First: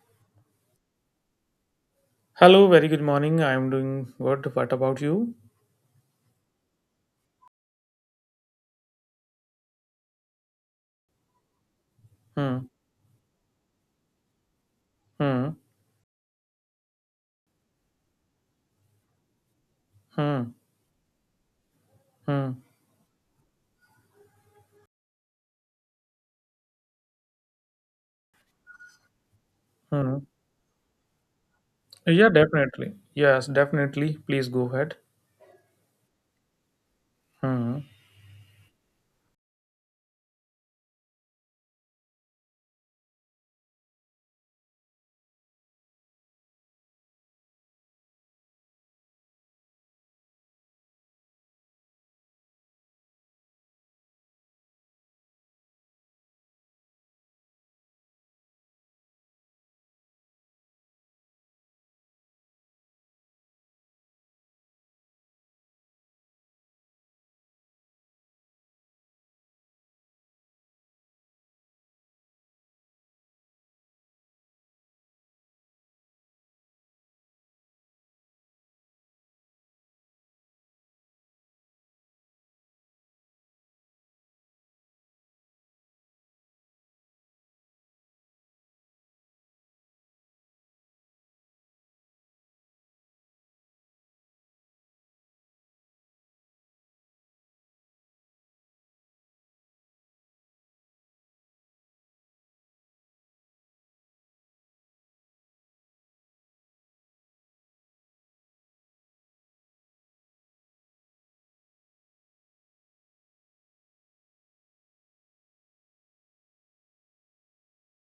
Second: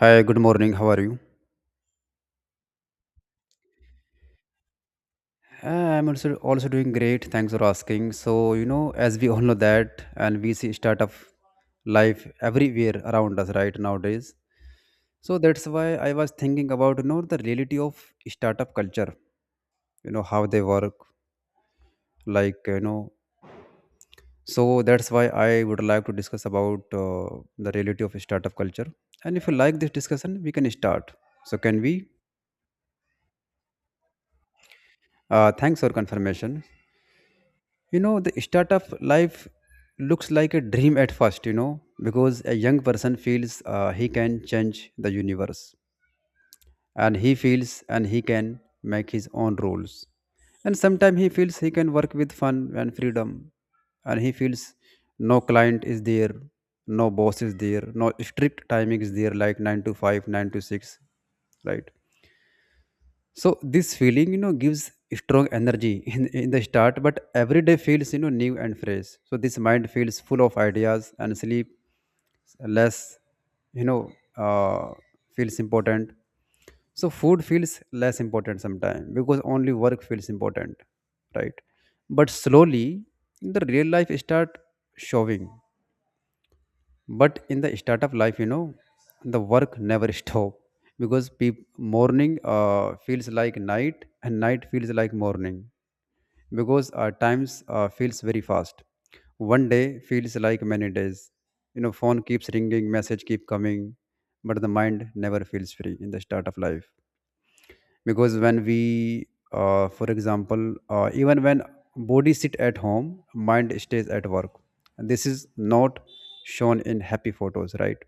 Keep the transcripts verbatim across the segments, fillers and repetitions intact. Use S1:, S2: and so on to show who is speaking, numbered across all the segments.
S1: Hi, good morning. How are you?
S2: Hello, very good morning. I'm doing good. What about you?
S1: Uh, I'm also also doing great. Thanks for asking. So, you know, as we all know that, and we see start of life
S2: Hmm,
S1: everywhere around us right nowadays. So
S2: hmm,
S1: that's why I was thinking about, you know, the reality of startup culture, you know, how
S2: hmm,
S1: they work,
S2: hmm,
S1: like, you know. So that's why I would like to discuss about uh, the reality of startup culture. And if you like this
S2: hmm.
S1: discussion, we can start. So can we?
S2: Yeah, definitely. Yes, definitely. Please go ahead.
S1: Uh, thanks for confirmation.
S2: Hmm.
S1: You know, the startup life looks like a dream at first, you know, because a young person feels uh, he can change the universe and he feels and he can make his own rules. And sometimes he feels he can work with fun and freedom, and he feels no client is there, no boss is there, no strict timing is there like nine to five, nine to six, right? So this feeling, you know, gives strong energy in, in the start, but every day feels, you know, new and fresh. So this mind feels full of ideas and sleep less, you know, uh, feels important. So food feels less important sometimes because only work feels important, right? But slowly, the real life start showing. But in the startup life, you know, the work never stop, because peop- morning uh, feels like night and night feels like morning, because uh, times uh, feels very fast. One day feels like many days. You know, phone keeps ringing, message keep coming, but the mind never feels free in the start of life. Because when we uh, for example, uh, even when body sit at home, mind stays at work, and this is not shown in happy photos, right?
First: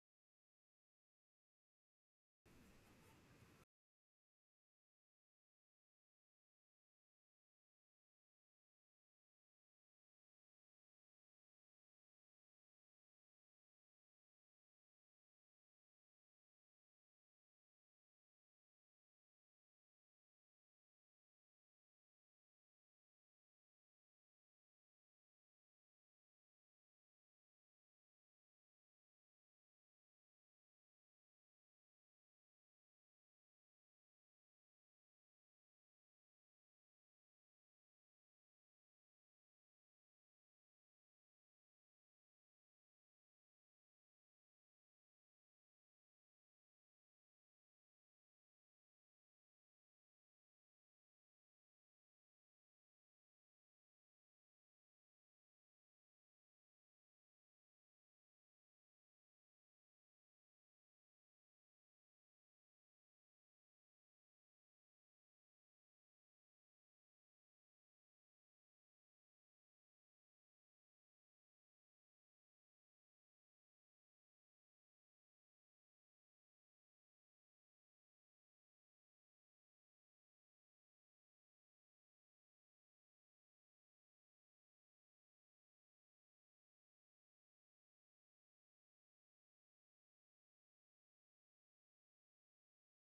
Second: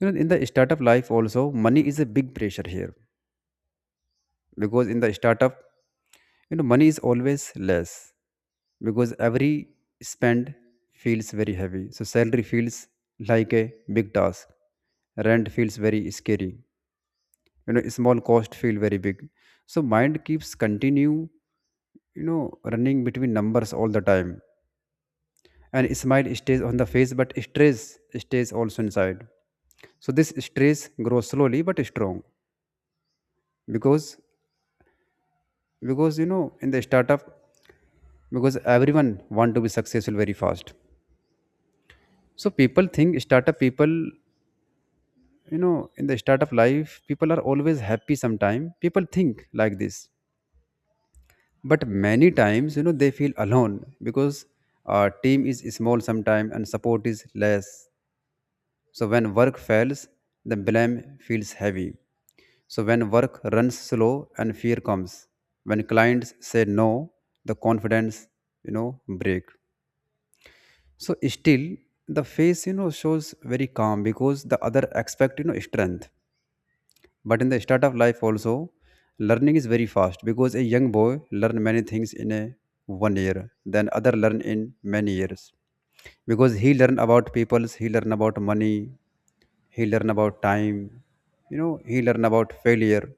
S1: You know, in the startup life also, money is a big pressure here, because in the startup, you know, money is always less, because every spend feels very heavy. So salary feels like a big task. Rent feels very scary. You know, small cost feel very big. So mind keeps continue, you know, running between numbers all the time. And smile stays on the face, but stress stays also inside. So this stress grows slowly but strong, because because you know, in the startup, because everyone want to be successful very fast. So people think startup people, you know, in the startup life people are always happy, sometime people think like this. But many times, you know, they feel alone, because our team is small sometime and support is less. So when work fails, the blame feels heavy. So when work runs slow and fear comes, when clients say no, the confidence, you know, break. So still, the face, you know, shows very calm, because the other expect, you know, strength. But in the start of life also, learning is very fast, because a young boy learn many things in a one year, then other learn in many years. Because he learn about peoples, he learn about money, he learn about time, you know, he learn about failure.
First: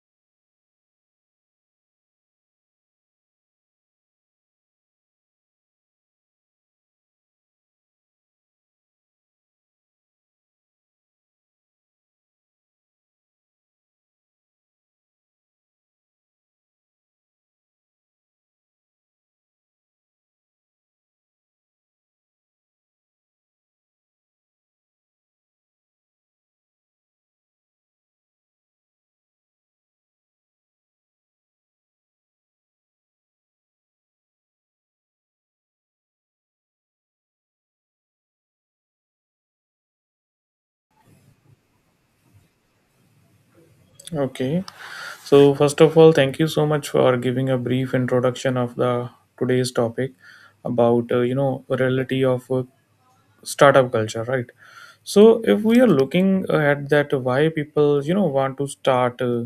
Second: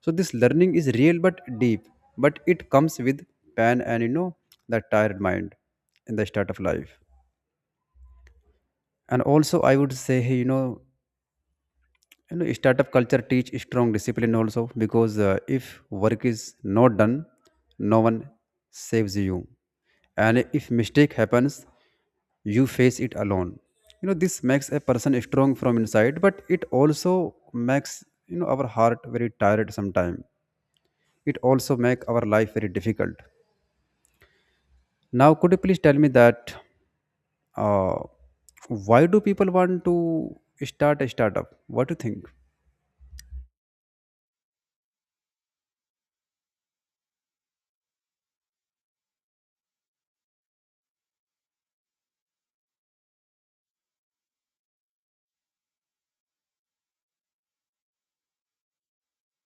S1: So this learning is real but deep, but it comes with pain, and you know, the tired mind in the start of life. And also, I would say hey, you know you know startup culture teach strong discipline also. Because uh, if work is not done, no one saves you. And if mistake happens, you face it alone. You know, this makes a person strong from inside, but it also makes, you know, our heart very tired sometime. It also make our life very difficult. Now could you please tell me that, uh, why do people want to start a startup? What do you think?
S2: Okay. So first of all, thank you so much for giving a brief introduction of the today's topic about uh, you know reality of uh, startup culture, right? So if we are looking at that why people, you know, want to start uh,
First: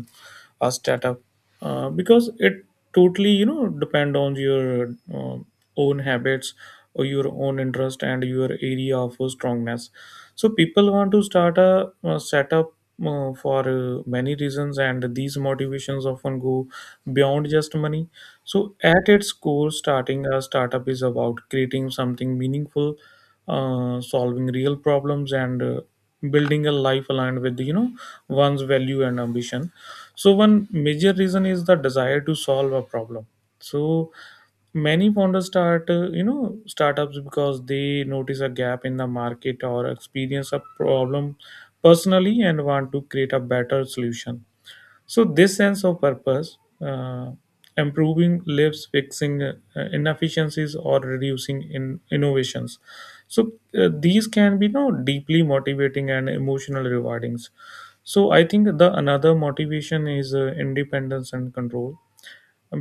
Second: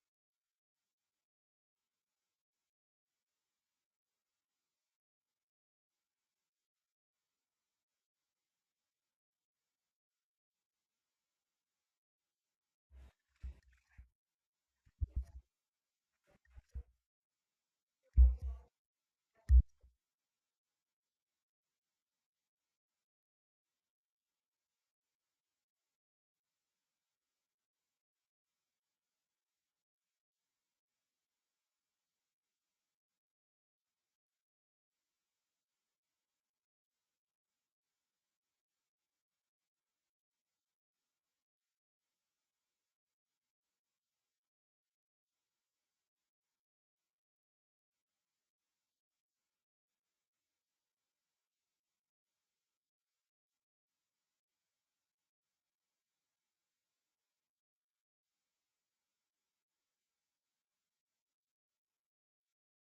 S2: a startup, uh, because it totally, you know, depend on your uh, own habits or your own interest and your area of strongness. So people want to start a, uh setup, uh, for uh, many reasons, and these motivations often go beyond just money. So at its core, starting a startup is about creating something meaningful, uh, solving real problems, and uh, building a life aligned with, you know, one's value and ambition. So one major reason is the desire to solve a problem. So many founders start uh, you know startups because they notice a gap in the market or experience a problem personally and want to create a better solution. So this sense of purpose, uh, improving lives, fixing uh, inefficiencies, or reducing in innovations. So uh, these can be, you know, deeply motivating and emotional rewardings. So I think the another motivation is uh, independence and control,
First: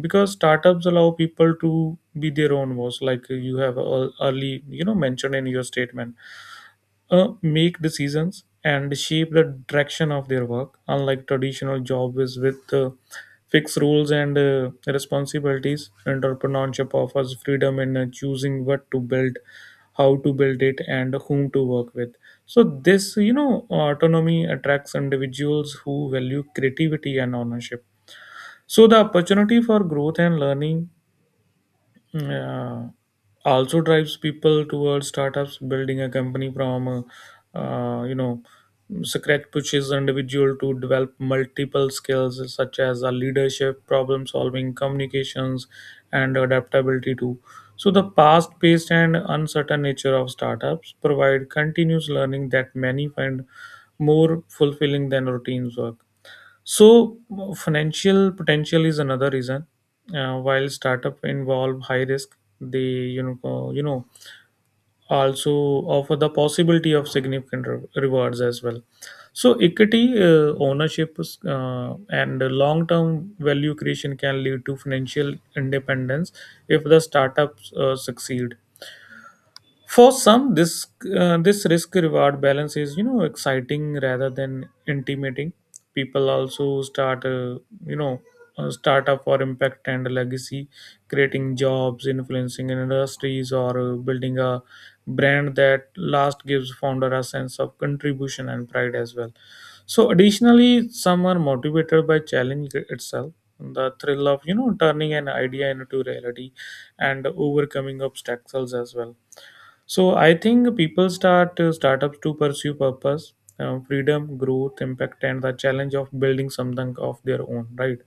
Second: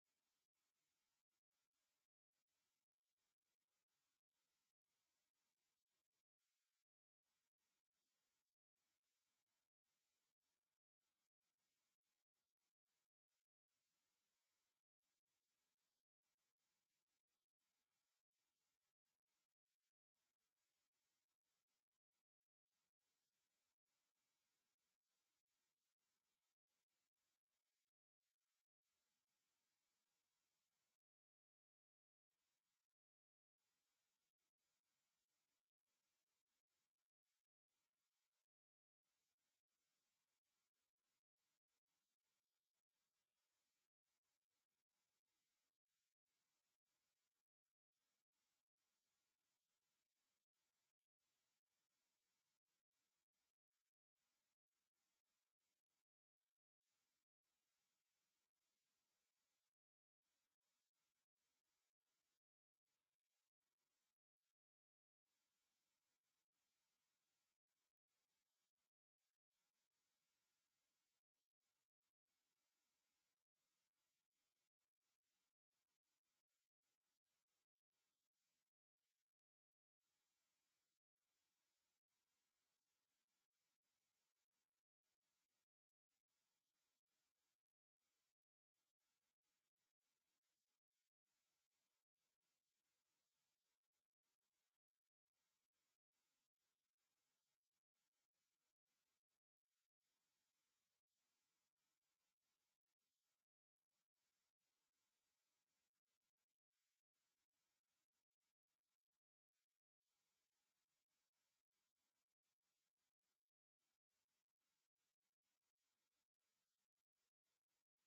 S2: because startups allow people to be their own boss, like you have ear- early, you know, mentioned in your statement, uh, make decisions and shape the direction of their work, unlike traditional jobs with uh, fixed rules and uh, responsibilities. Entrepreneurship offers freedom in uh, choosing what to build, how to build it, and whom to work with. So this, you know, autonomy attracts individuals who value creativity and ownership. So the opportunity for growth and learning, yeah, also drives people towards startups. Building a company from, uh, uh, you know, scratch pushes individual to develop multiple skills such as uh, leadership, problem solving, communications, and adaptability too. So the fast-paced and uncertain nature of startups provide continuous learning that many find more fulfilling than routine work. So financial potential is another reason. Uh, while startup involve high risk, they you know uh, you know also offer the possibility of significant re- rewards as well. So, equity uh, ownership, uh, and long term value creation can lead to financial independence if the startups uh, succeed. For some, this uh, this risk reward balance is, you know, exciting rather than intimidating. People also start uh, you know uh, startup for impact and legacy, creating jobs, influencing industries, or uh, building a brand that last gives founder a sense of contribution and pride as well. So additionally, some are motivated by challenge itself, the thrill of, you know, turning an idea into reality, and overcoming obstacles as well. So I think people start uh, startups to pursue purpose, uh, freedom, growth, impact, and the challenge of building something of their own, right?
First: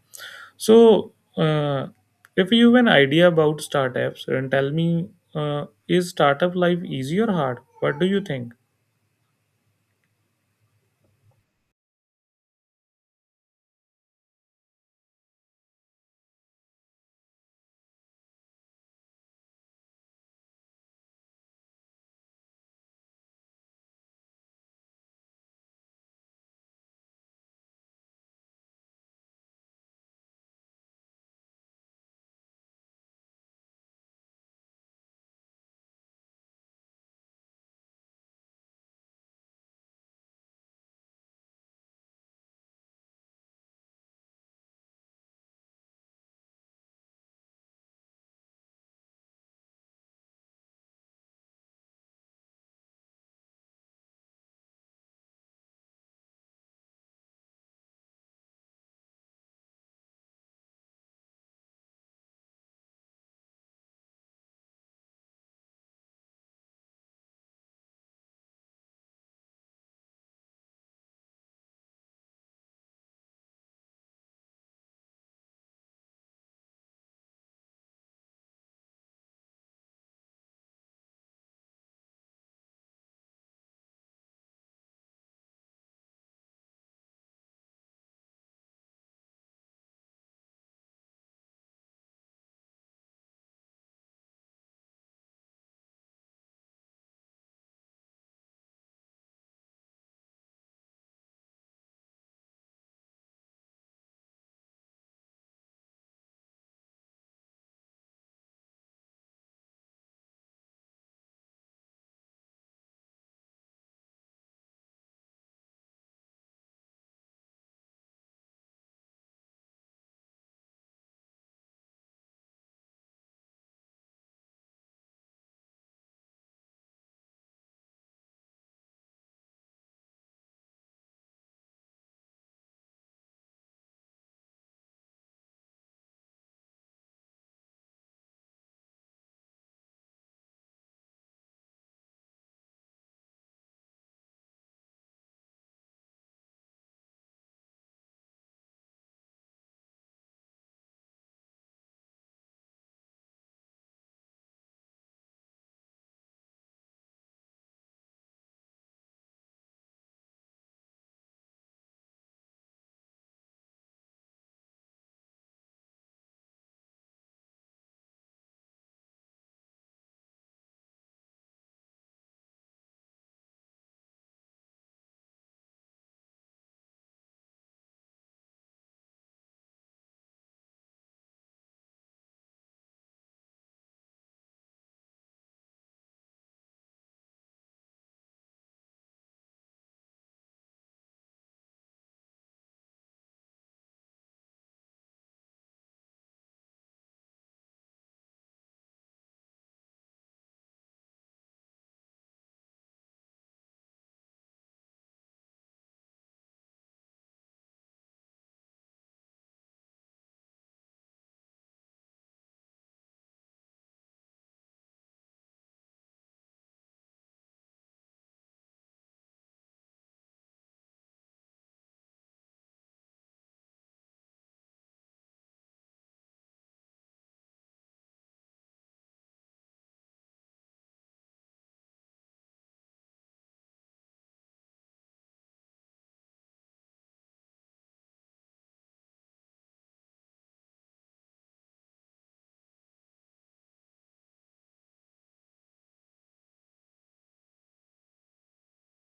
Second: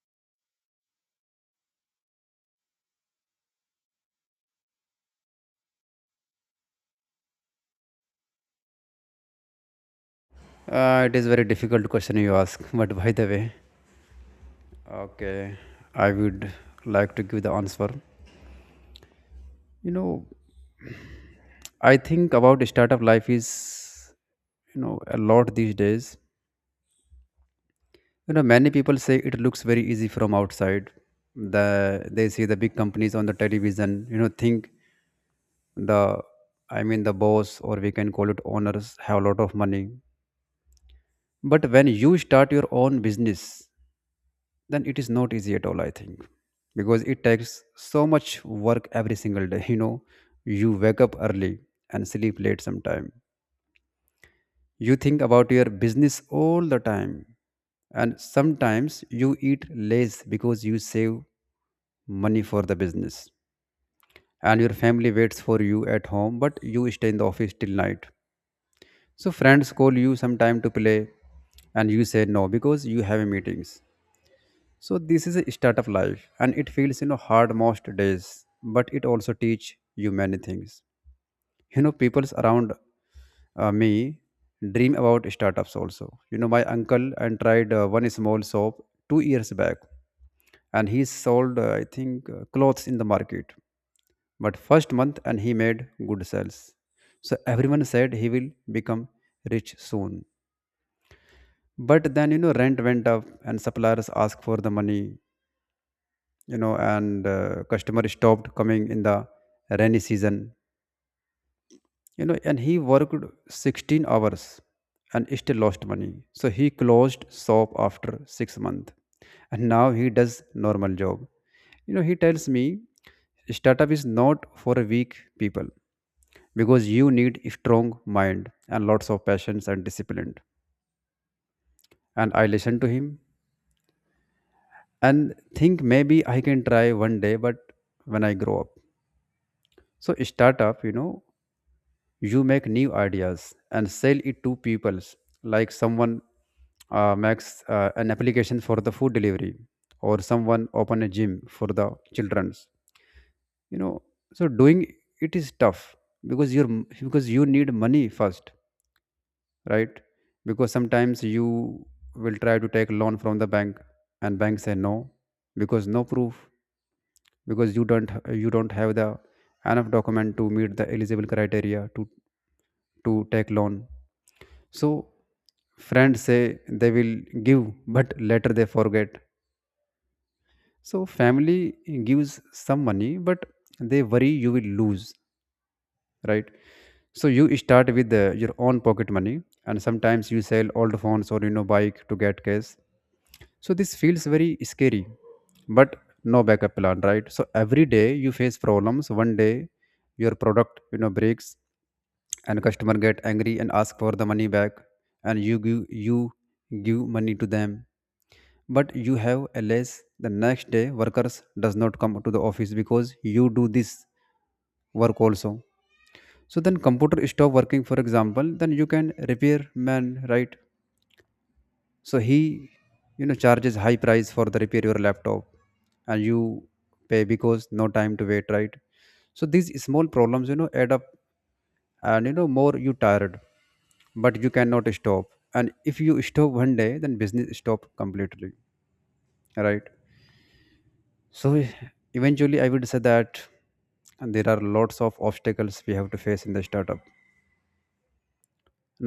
S2: So uh, if you have an idea about startups, then tell me, uh, is startup life easy or hard? What do you think?
S1: Uh, it is very difficult question you ask, but by the way, okay, I would like to give the answer. You know, I think about startup life is, you know, a lot these days. You know, many people say it looks very easy from outside. The they see the big companies on the television. You know, think the, I mean the boss, or we can call it owners, have a lot of money. But when you start your own business, then it is not easy at all, I think. Because it takes so much work every single day. You know, you wake up early and sleep late sometime. You think about your business all the time. And sometimes you eat less because you save money for the business. And your family waits for you at home, but you stay in the office till night. So friends call you sometime to play, and you say no because you have meetings. So this is a startup life, and it feels, you know, hard most days, but it also teach you many things. You know, people's around uh, me dream about startups also. You know, my uncle and tried uh, one small shop two years back, and he sold uh, I think uh, clothes in the market. But first month and he made good sales. So everyone said he will become rich soon. But then, you know, rent went up and suppliers asked for the money. You know, and uh, customer stopped coming in the rainy season. You know, and he worked sixteen hours and still lost money, so he closed shop after six months. And now he does normal job. You know, he tells me startup is not for weak people, because you need a strong mind and lots of patience and discipline. And I listen to him and think maybe I can try one day, but when I grow up. So startup, you know, you make new ideas and sell it to people. Like someone uh, makes uh, an application for the food delivery, or someone open a gym for the children's, you know. So doing it is tough, because you're because you need money first, right? Because sometimes you will try to take loan from the bank, and bank say no, because no proof, because you don't you don't have the enough document to meet the eligible criteria to to take loan. So friends say they will give, but later they forget. So family gives some money, but they worry you will lose, right? So you start with uh, your own pocket money, and sometimes you sell old phones or, you know, bike to get cash. So this feels very scary, but no backup plan, right? So every day you face problems. One day your product, you know, breaks, and customer get angry and ask for the money back, and you give you give money to them. But you have a less. The next day, workers does not come to the office, because you do this work also. So then computer stop working, for example. Then you can repair man, right? So he, you know, charges high price for the repair your laptop, and you pay because no time to wait, right? So these small problems, you know, add up, and you know, more you tired, but you cannot stop. And if you stop one day, then business stop completely, right? So e- eventually, I would say that there are lots of obstacles we have to face in the startup.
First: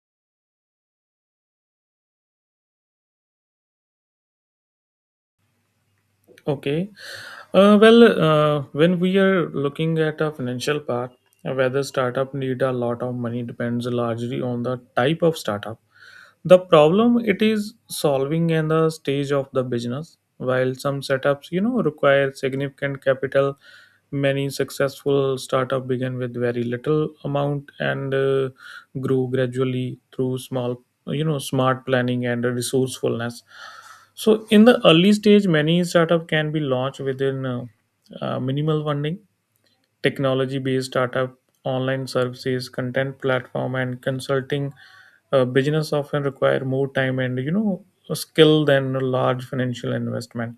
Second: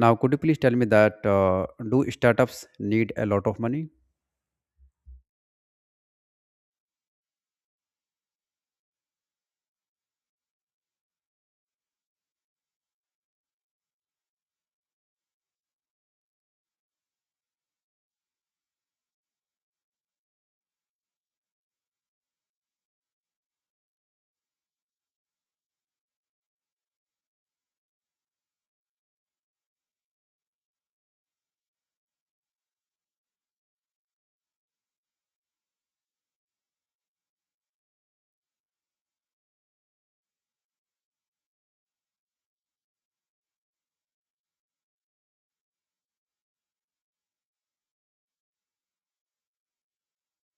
S1: Now could you please tell me that, uh, do startups need a lot of money?
S2: Okay. Uh, well, uh, when we are looking at a financial part, uh, whether startup need a lot of money depends largely on the type of startup, the problem it is solving in the stage of the business. While some setups, you know, require significant capital, many successful startup begin with very little amount and uh, grew gradually through small, you know, smart planning and resourcefulness. So in the early stage, many startup can be launched within uh, uh, minimal funding. Technology-based startup, online services, content platform, and consulting uh, business often require more time and, you know, skill than a large financial investment.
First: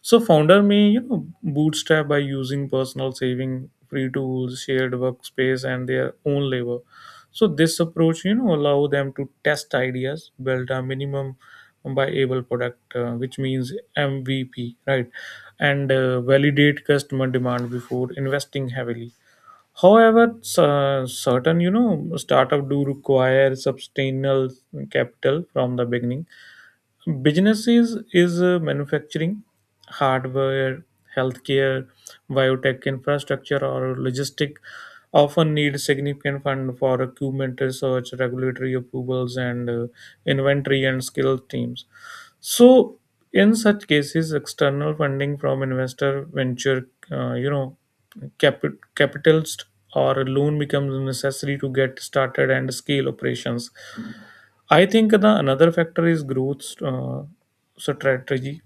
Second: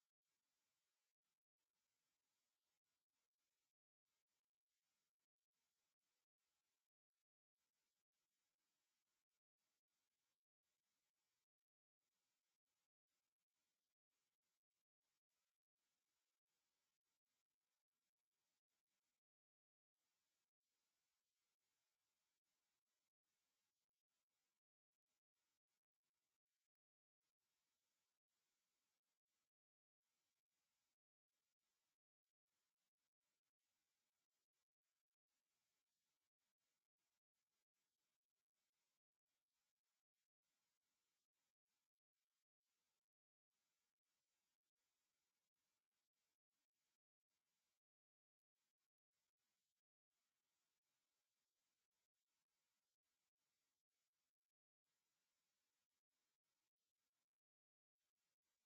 S2: So founder may, you know, bootstrap by using personal saving, free tools, shared workspace, and their own labor. So this approach, you know, allow them to test ideas, build a minimum viable product, uh, which means M V P, right? and uh, validate customer demand before investing heavily. However, cer- certain, you know, startup do require substantial capital from the beginning. Businesses is uh, manufacturing, hardware, healthcare, biotech infrastructure, or logistic often need significant fund for equipment research, regulatory approvals, and uh, inventory and skilled teams. So in such cases, external funding from investor, venture, uh, you know, capi- capitalist or a loan becomes necessary to get started and scale operations. I think the another factor is growth uh, so strategy,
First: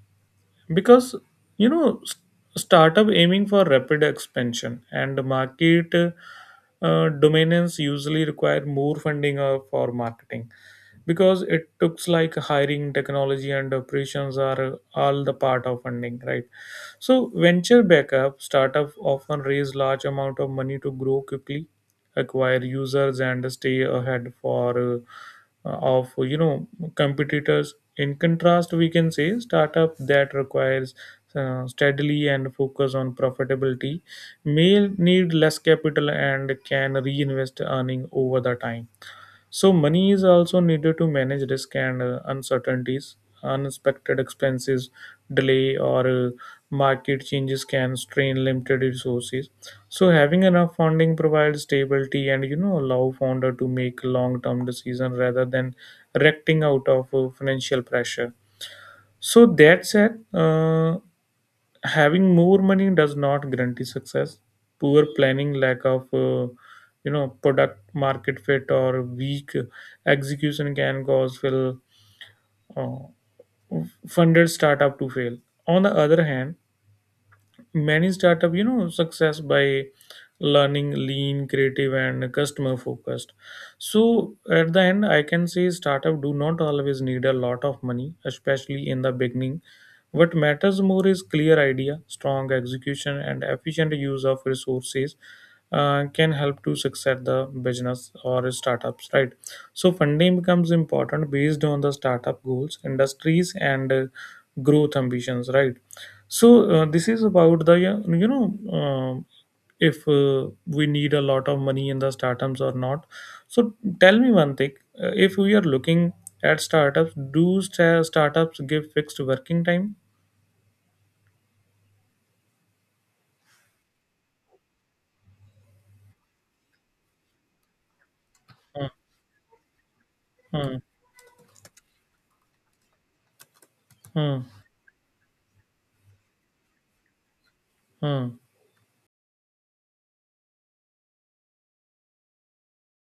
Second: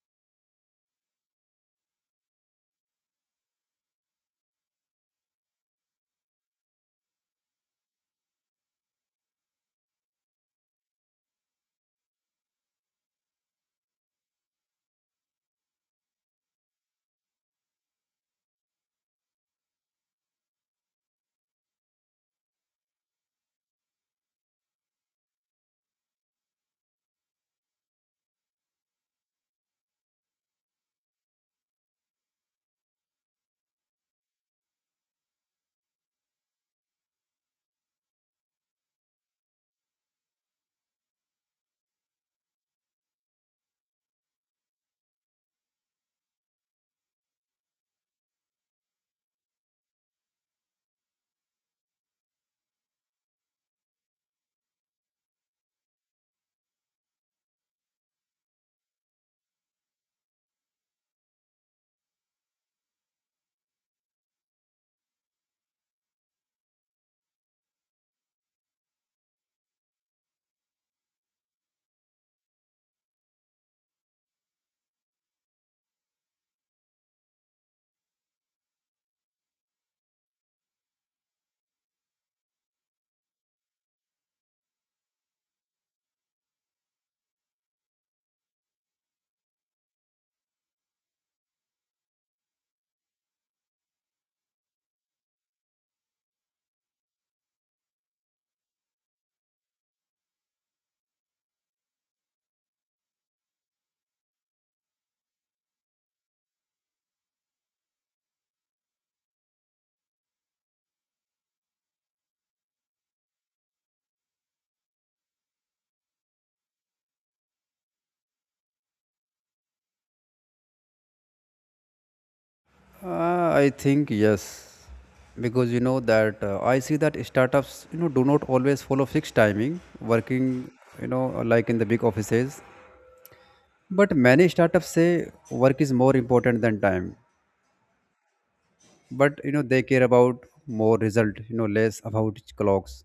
S2: because, you know, s- startup aiming for rapid expansion and market uh, dominance usually require more funding uh, for marketing, because it looks like hiring technology and operations are all the part of funding, right? So venture backup startup often raise large amount of money to grow quickly, acquire users, and stay ahead for, uh, of, you know, competitors. In contrast, we can say startup that requires uh, steadily and focus on profitability may need less capital and can reinvest earning over the time. So money is also needed to manage risk and uh, uncertainties. Unexpected expenses, delay, or uh, market changes can strain limited resources. So having enough funding provides stability and, you know, allow founder to make long-term decision rather than reacting out of uh, financial pressure. So that said, uh, having more money does not guarantee success. Poor planning, lack of uh, you know product market fit, or weak execution can cause will uh, funded startup to fail. On the other hand, many startup, you know, success by learning lean creative and customer focused. So at the end, I can say startup do not always need a lot of money, especially in the beginning. What matters more is clear idea, strong execution, and efficient use of resources. Uh, can help to succeed the business or startups, right? So funding becomes important based on the startup goals industries and uh, growth ambitions right so uh, this is about the, yeah, you know um if uh, we need a lot of money in the startups or not. So tell me one thing: uh, if we are looking at startups, do sta- startups give fixed working time?
S1: Uh, I think yes, because you know that uh, I see that startups, you know, do not always
S2: Hmm,
S1: follow fixed timing, working,
S2: hmm,
S1: you know, like in the big offices. But
S2: hmm,
S1: many startups say work is more important than time.
S2: hmm.
S1: But you know, they care about more result, you know, less about clocks.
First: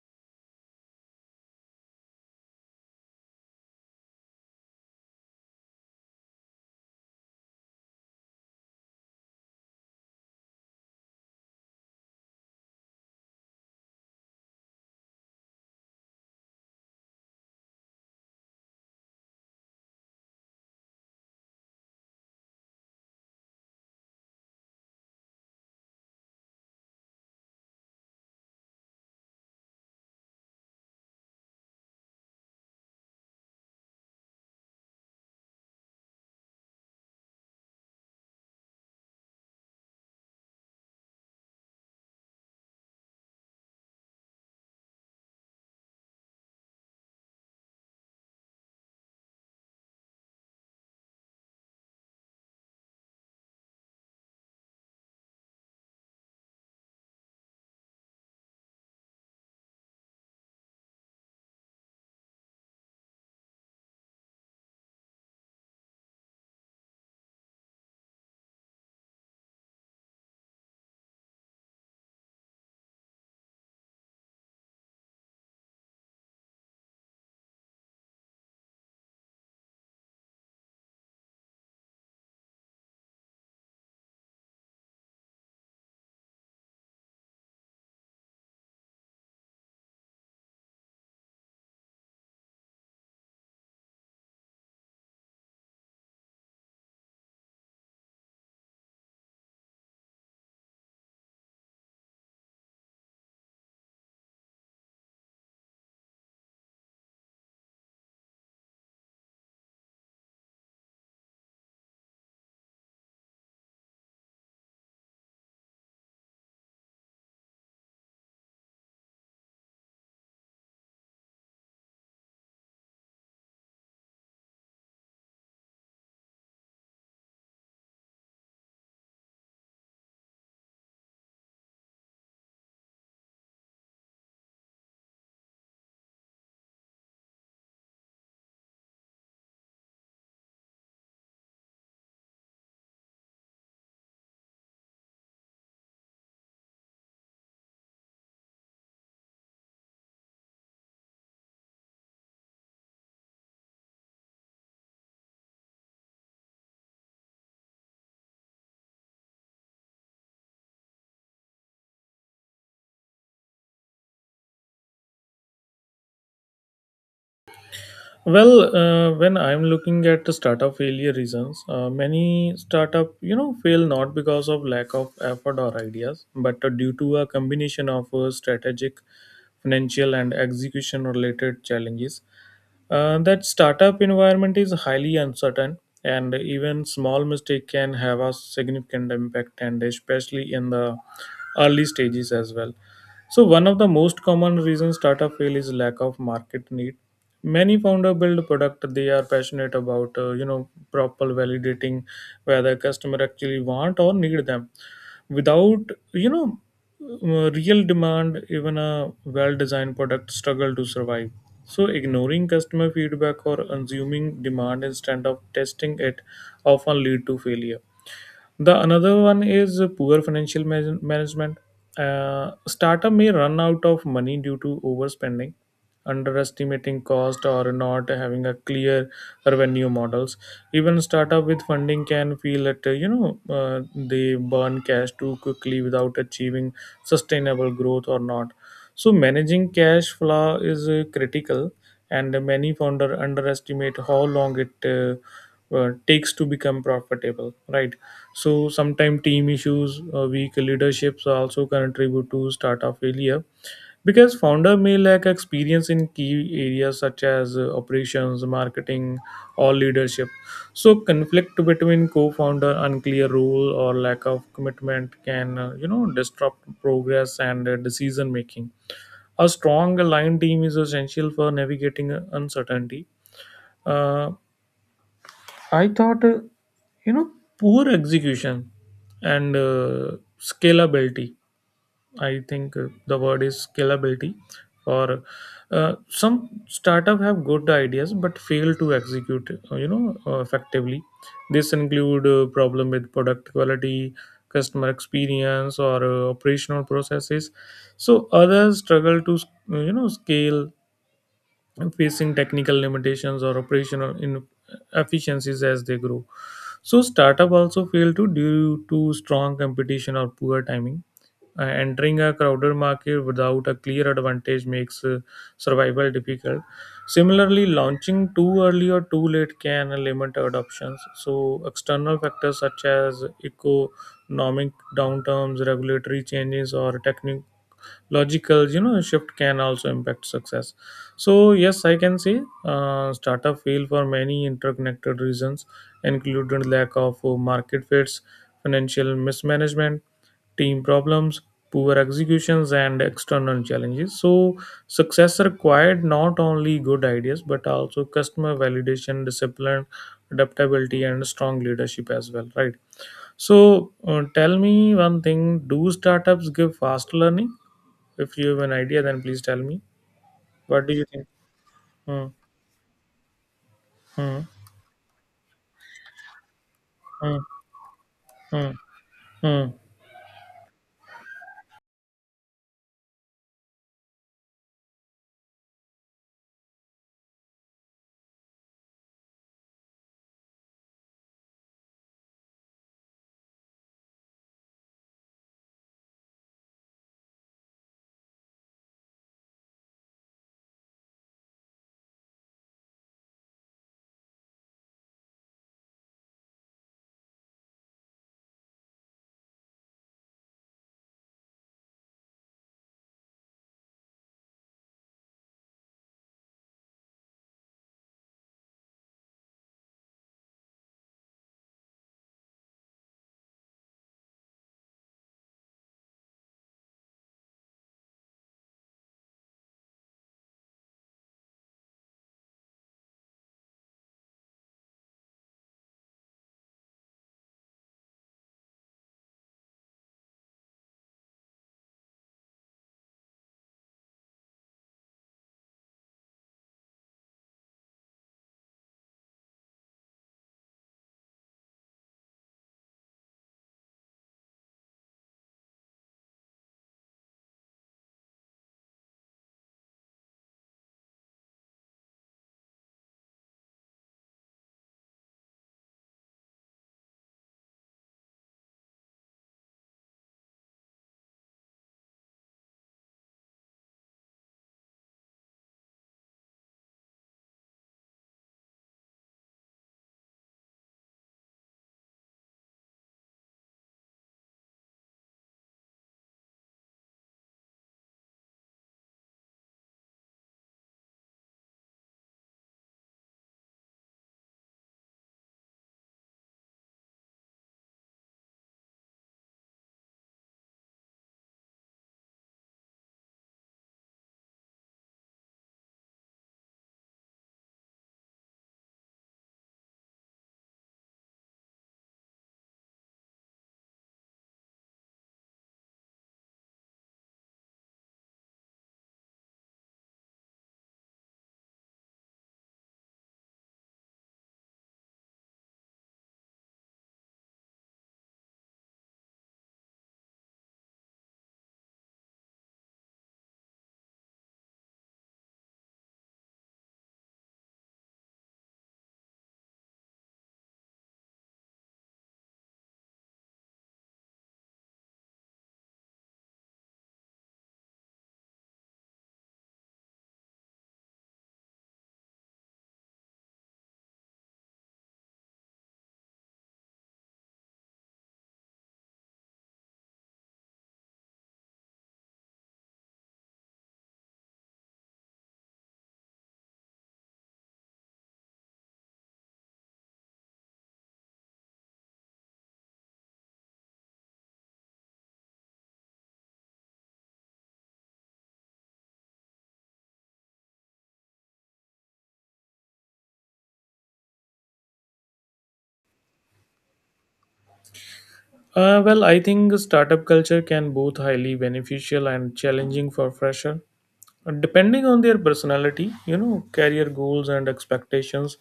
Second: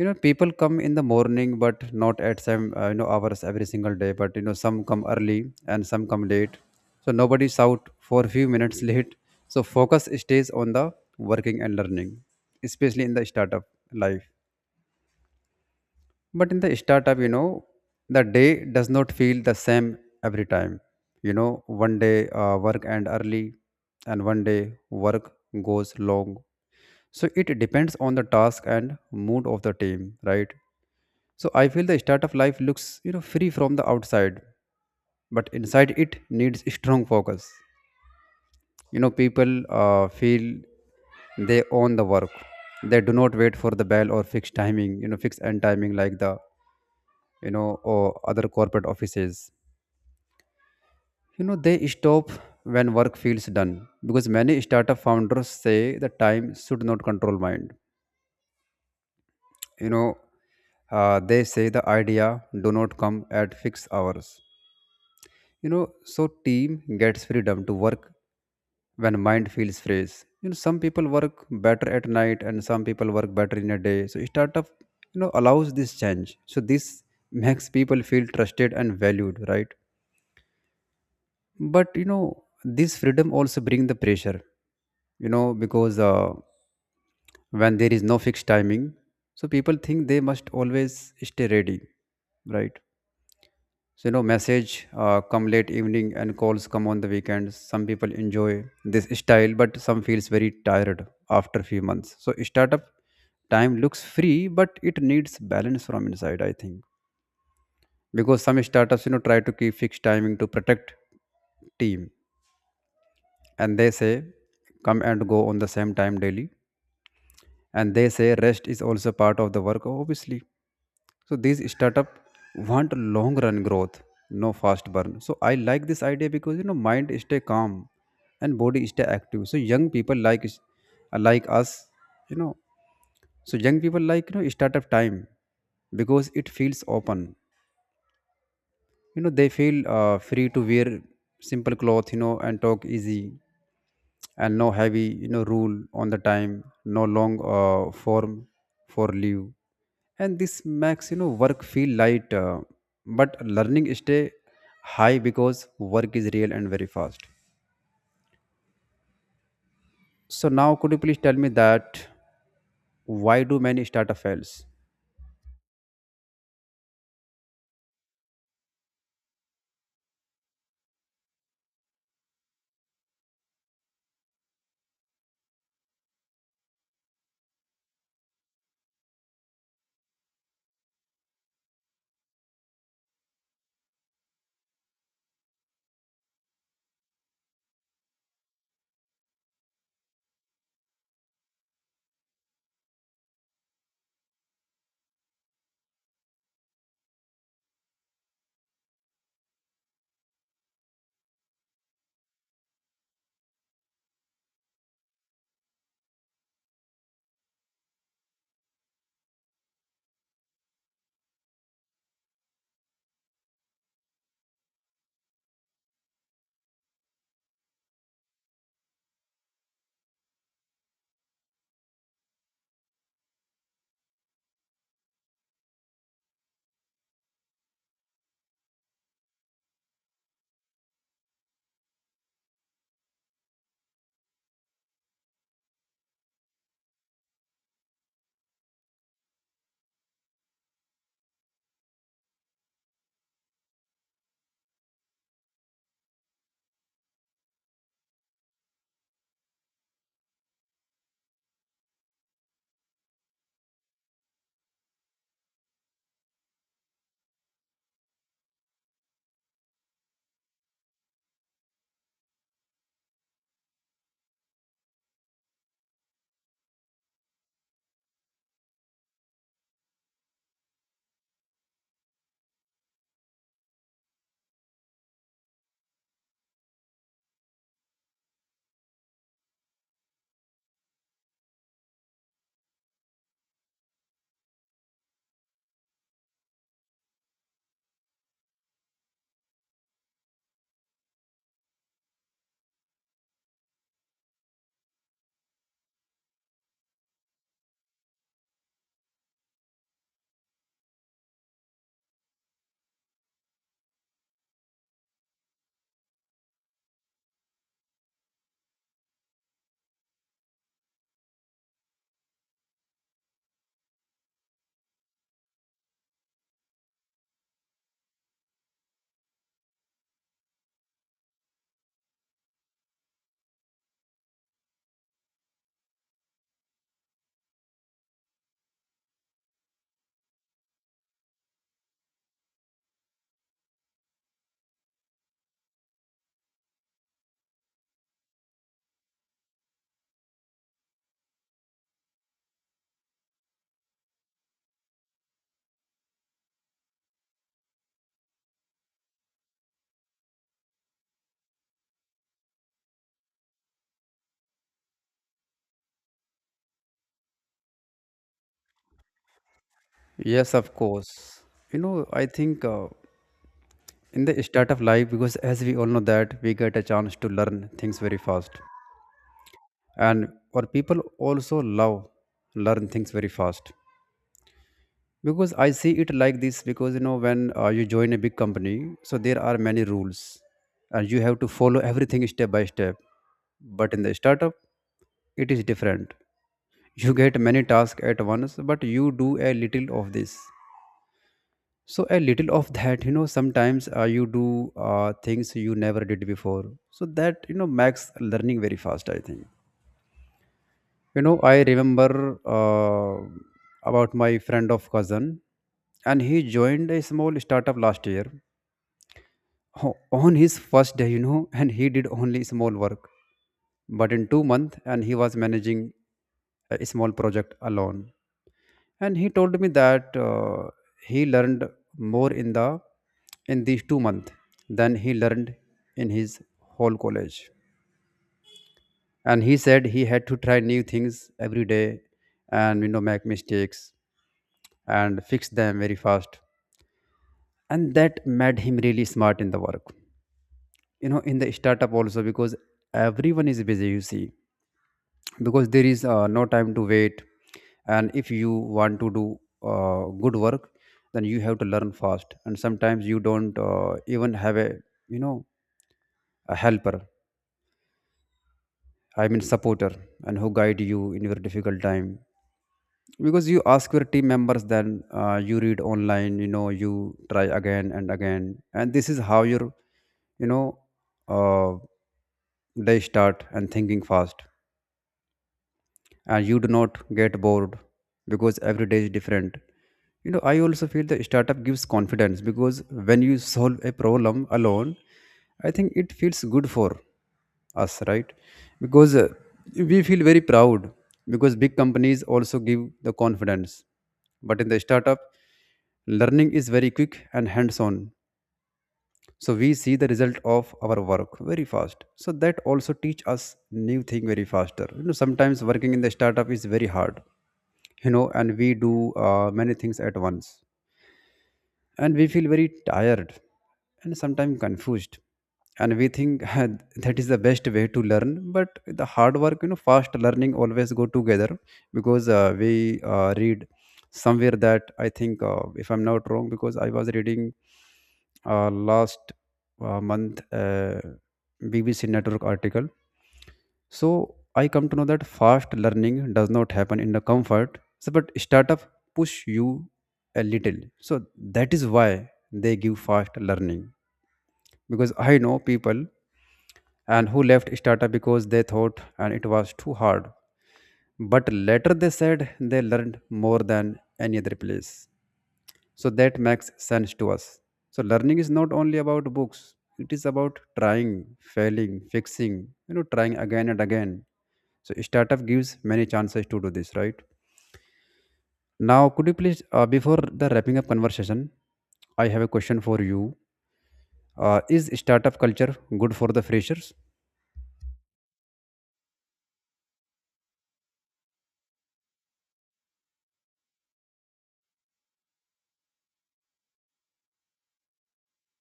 S1: You know, people come in the morning, but not at same, uh, you know, hours every single day. But you know, some come early and some come late. So nobody's out for a few minutes late. So focus stays on the working and learning, especially in the startup life. But in the startup, you know, the day does not feel the same every time. You know, one day uh, work and early, and one day work goes long. So it depends on the task and mood of the team, right? So I feel the start of life looks, you know, free from the outside, but inside it needs strong focus. You know, people uh, feel they own the work. They do not wait for the bell or fixed timing, you know, fixed end timing like the, you know, or other corporate offices. You know, they stop when work feels done, because many startup founders say the time should not control mind. You know, uh, they say the idea do not come at fixed hours. You know, so team gets freedom to work when mind feels fresh. You know, some people work better at night and some people work better in a day. So startup, you know, allows this change. So this makes people feel trusted and valued, right? But you know, this freedom also bring the pressure. You know, because uh, when there is no fixed timing, so people think they must always stay ready, right? So, you know, message uh, come late evening and calls come on the weekends. Some people enjoy this style, but some feels very tired after few months. So, startup time looks free, but it needs balance from inside, I think. Because some startups, you know, try to keep fixed timing to protect team. And they say come and go on the same time daily. And they say rest is also part of the work, obviously. So these startup want long run growth, no fast burn. So I like this idea because you know mind stay calm and body stay active. So young people like is- like us, you know. So young people like you know startup time because it feels open. You know they feel uh, free to wear simple cloth, you know and talk easy, and no heavy you know rule on the time, no long uh, form for leave. And this makes you know work feel light, uh, but learning stay high because work is real and very fast. So now could you please tell me that, why do many startup fails?
S2: Well, uh, when I'm looking at the startup failure reasons, uh, many startup, you know, fail not because of lack of effort or ideas, but uh, due to a combination of uh, strategic, financial, and execution related challenges. Uh, that startup environment is highly uncertain, and even small mistake can have a significant impact, and especially in the early stages as well. So one of the most common reasons startup fail is lack of market need. Many founder build product they are passionate about, uh, you know, proper validating whether customer actually want or need them. Without, you know, uh, real demand, even a well designed product struggle to survive. So ignoring customer feedback or assuming demand instead of testing it often lead to failure. The another one is poor financial man management. Uh, startup may run out of money due to overspending, underestimating cost, or not having a clear revenue models. Even startup with funding can feel that uh, you know uh, they burn cash too quickly without achieving sustainable growth or not. So managing cash flow is uh, critical, and many founder underestimate how long it uh, uh, takes to become profitable. Right, so sometimes team issues, uh, weak leaderships also contribute to startup failure, because founder may lack experience in key areas such as uh, operations, marketing, or leadership. So conflict between co-founder, unclear role, or lack of commitment can uh, you know disrupt progress and uh, decision making. A strong aligned team is essential for navigating uncertainty. Uh, I thought, uh, you know, poor execution and uh, scalability. I think uh, the word is scalability. Or uh, some startup have good ideas but fail to execute, uh, you know, uh, effectively. This include uh, problem with product quality, customer experience, or uh, operational processes. So others struggle to, uh, you know, scale, facing technical limitations or operational inefficiencies as they grow. So startup also fail to due to strong competition or poor timing. Uh, entering a crowded market without a clear advantage makes uh, survival difficult. Similarly, launching too early or too late can limit adoptions. So external factors such as economic downturns, regulatory changes, or technical logical, you know, shift can also impact success. So yes, I can say uh, startup fail for many interconnected reasons including lack of, uh, market fits, financial mismanagement, team problems, poor executions, and external challenges. So success required not only good ideas but also customer validation, discipline, adaptability, and strong leadership as well, right? So uh, tell me one thing: do startups give fast learning? If you have an idea, then please tell me.
S1: Yes, of
S2: What do you think?
S1: course. you know I
S2: Hmm.
S1: think, uh, in
S2: Hmm.
S1: the start of life, because as we all know that we get a chance to
S2: Hmm.
S1: learn things very fast.
S2: Hmm. Hmm.
S1: And or people also love learn things very fast, because I see it like this, because you know when uh, you join a big company, so there are many rules and you have to follow everything step by step. But in the startup, it is different. You get many tasks at once, but you do a little of this. So a little of that, you know, sometimes uh, you do uh, things you never did before. So that you know makes learning very fast, I think. You know, I remember, uh, about my friend of cousin. And he joined a small startup last year o- on his first day. You know, and he did only small work, but in two months, and he was managing a small project alone. And he told me that, uh, he learned more in the in these two months than he learned in his whole college. And he said he had to try new things every day, and you know make mistakes and fix them very fast, and that made him really smart in the work. you know in the startup also, because everyone is busy, you see, because there is uh, no time to wait. And if you want to do uh, good work, then you have to learn fast, and sometimes you don't uh, even have a you know a helper, I mean supporter, and who guide you in your difficult time. Because you ask your team members, then uh, you read online, you know you try again and again, and this is how your you know uh, day start and thinking fast, and you do not get bored because every day is different. you know I also feel the startup gives confidence, because when you solve a problem alone, I think it feels good for us, right? Because uh, we feel very proud, because big companies also give the confidence, but in the startup learning is very quick and hands on. So we see the result of our work very fast, so that also teach us new thing very faster. You know sometimes working in the startup is very hard, you know and we do uh, many things at once, and we feel very tired and sometimes confused, and we think that is the best way to learn. But the hard work, you know fast learning always go together. Because uh, we uh, read somewhere that I think, uh, if I'm not wrong, because I was reading uh, last uh, month uh, BBC network article. So I come to know that fast learning does not happen in the comfort. So but startup push you a little, so that is why they give fast learning. Because I know people and who left startup because they thought and it was too hard, but later they said they learned more than any other place. So that makes sense to us. So learning is not only about books, it is about trying, failing, fixing, you know trying again and again. So startup gives many chances to do this, right? Now could you please, uh, before the wrapping up conversation, I have a question for you: uh, is startup culture good for the freshers?
S2: Uh, well, I think startup culture can both highly beneficial and challenging for fresher. Uh, Depending on their personality, you know, career goals and expectations.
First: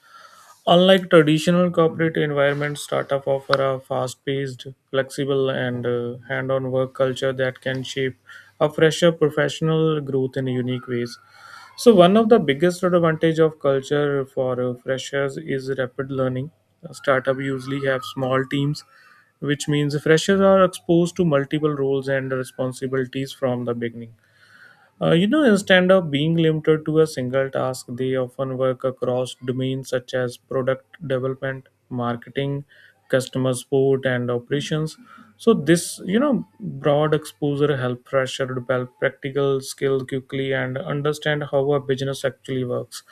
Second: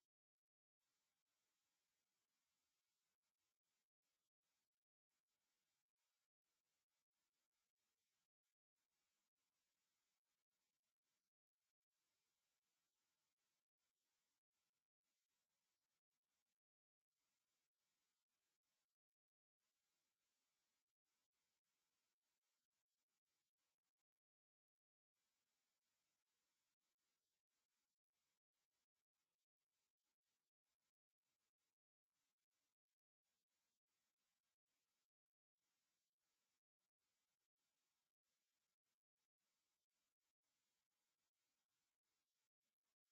S2: Unlike traditional corporate environments, startup offer a fast-paced, flexible, and uh, hands-on work culture that can shape a fresher professional growth in unique ways. So one of the biggest advantage of culture for uh, freshers is rapid learning. A startup usually have small teams, which means freshers are exposed to multiple roles and responsibilities from the beginning. Uh, you know, instead of being limited to a single task, they often work across domains such as product development, marketing, customer support, and operations. So this, you know, broad exposure help fresher develop practical skill quickly and understand how a business actually works.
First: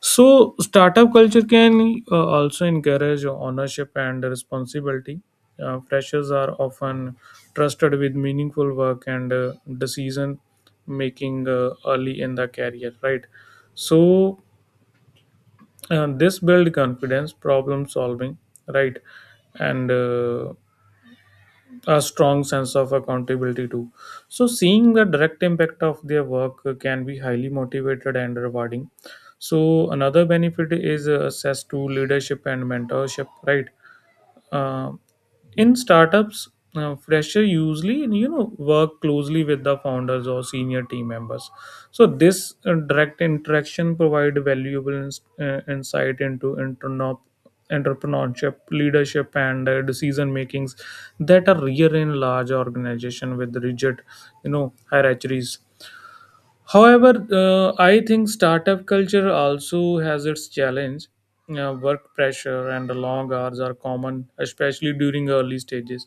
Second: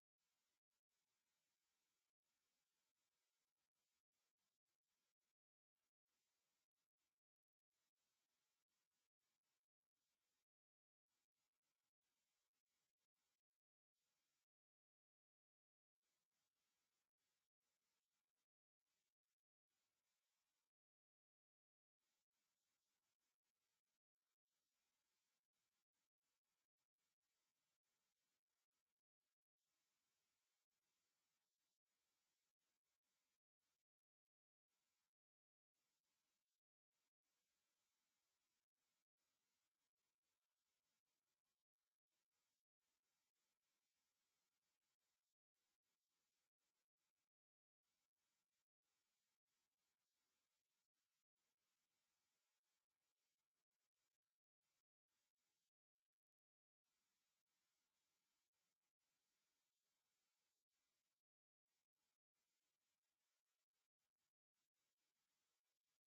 S2: So startup culture can uh, also encourage ownership and responsibility. Uh, freshers are often trusted with meaningful work and uh, decision making uh, early in the career, right? So, uh, this build confidence, problem solving, right? And uh, a strong sense of accountability too. So seeing the direct impact of their work can be highly motivated and rewarding. So another benefit is uh, access to leadership and mentorship, right? Uh, in startups, uh, fresher usually, you know, work closely with the founders or senior team members. So this uh, direct interaction provide valuable ins- uh, insight into entrepreneur entrepreneurship leadership and uh, decision makings that are rare in large organization with rigid, you know, hierarchies. However, uh, I think startup culture also has its challenge. Uh, work pressure and long hours are common, especially during early stages.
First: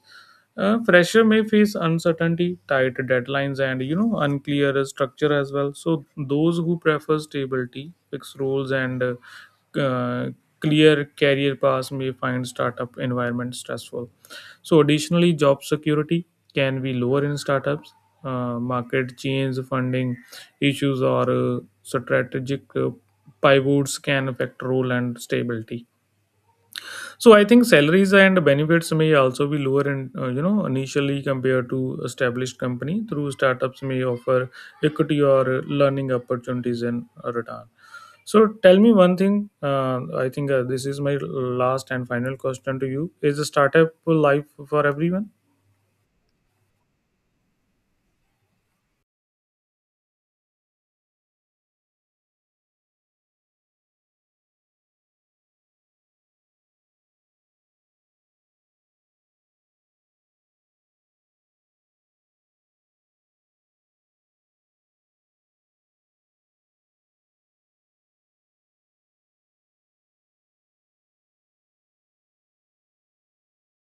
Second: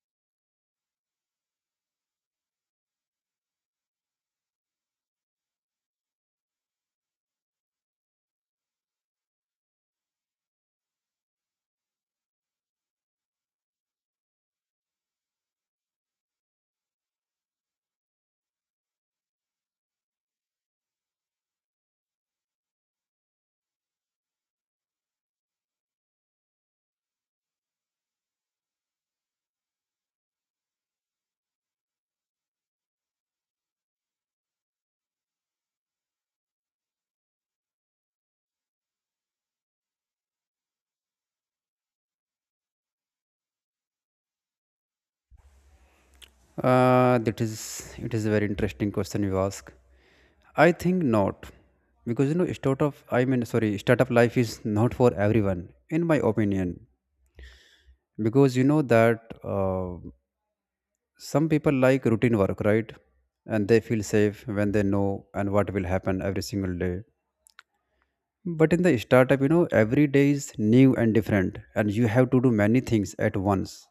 S2: Uh, fresher may face uncertainty, tight deadlines, and, you know, unclear structure as well. So those who prefer stability, fixed roles, and uh, uh, clear career paths may find startup environment stressful. So additionally, job security can be lower in startups. Uh, market change, funding issues, or uh, strategic uh, pivots can affect role and stability. So I think salaries and benefits may also be lower in, uh, you know, initially compared to established company. Through startups may offer equity or uh, learning opportunities in return. So tell me one thing. Uh, I think uh, this is my last and final question to you: Is the startup life for everyone?
S1: Uh, that is, it is a very interesting question you ask. I think not, because you know, startup. I mean, sorry, startup life is not for everyone, in my opinion, because you know that uh, some people like routine work, right? And they feel safe when they know and what will happen every single day. But in the startup, you know, every day is new and different, and you have to do many things at once.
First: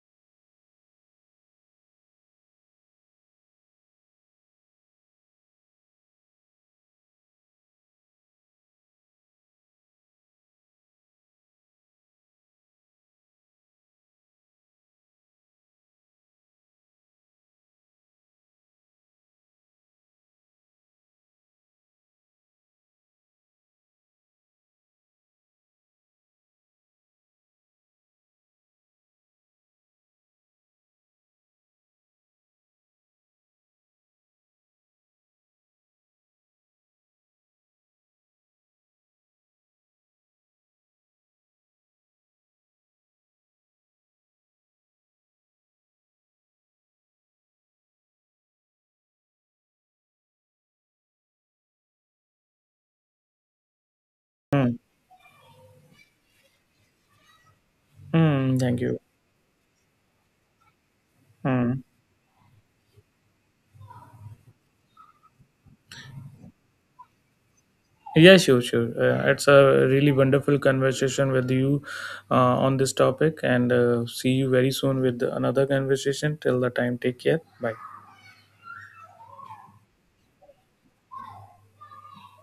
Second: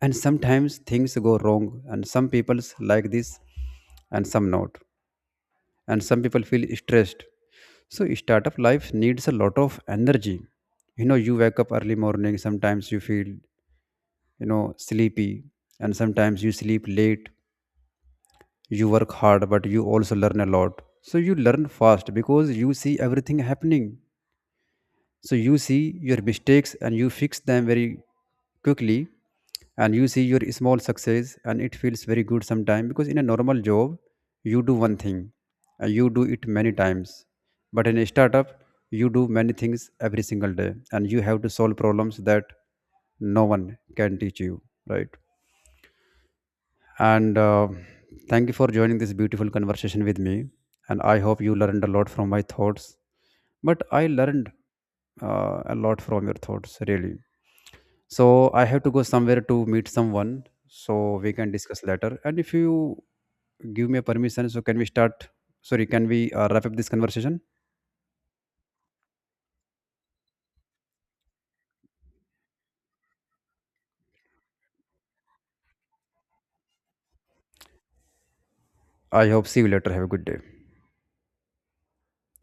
S1: And sometimes things go wrong, and some people's like this, and some not, and some people feel stressed. So startup life needs a lot of energy. You know you wake up early morning, sometimes you feel you know sleepy, and sometimes you sleep late. You work hard, but you also learn a lot. So you learn fast because you see everything happening. So you see your mistakes, and you fix them very quickly. And you see your small success, and it feels very good sometime. Because in a normal job you do one thing, and you do it many times. But in a startup, you do many things every single day, and you have to solve problems that no one can teach you, right? And uh, thank you for joining this beautiful conversation with me, and I hope you learned a lot from my thoughts. But I learned uh, a lot from your thoughts, really. So
S2: Mm,
S1: I
S2: thank
S1: have to
S2: you.
S1: go somewhere to meet someone. So we can
S2: Mm.
S1: discuss later. And if you give me a permission, so can we start, sorry, can we uh, wrap up this conversation?
S2: Yeah, sure, sure. Uh, it's a really wonderful conversation with you uh, on this topic, and uh, see you very soon with another conversation. Till the time, take care. Bye.
S1: I hope see you later, have a good day.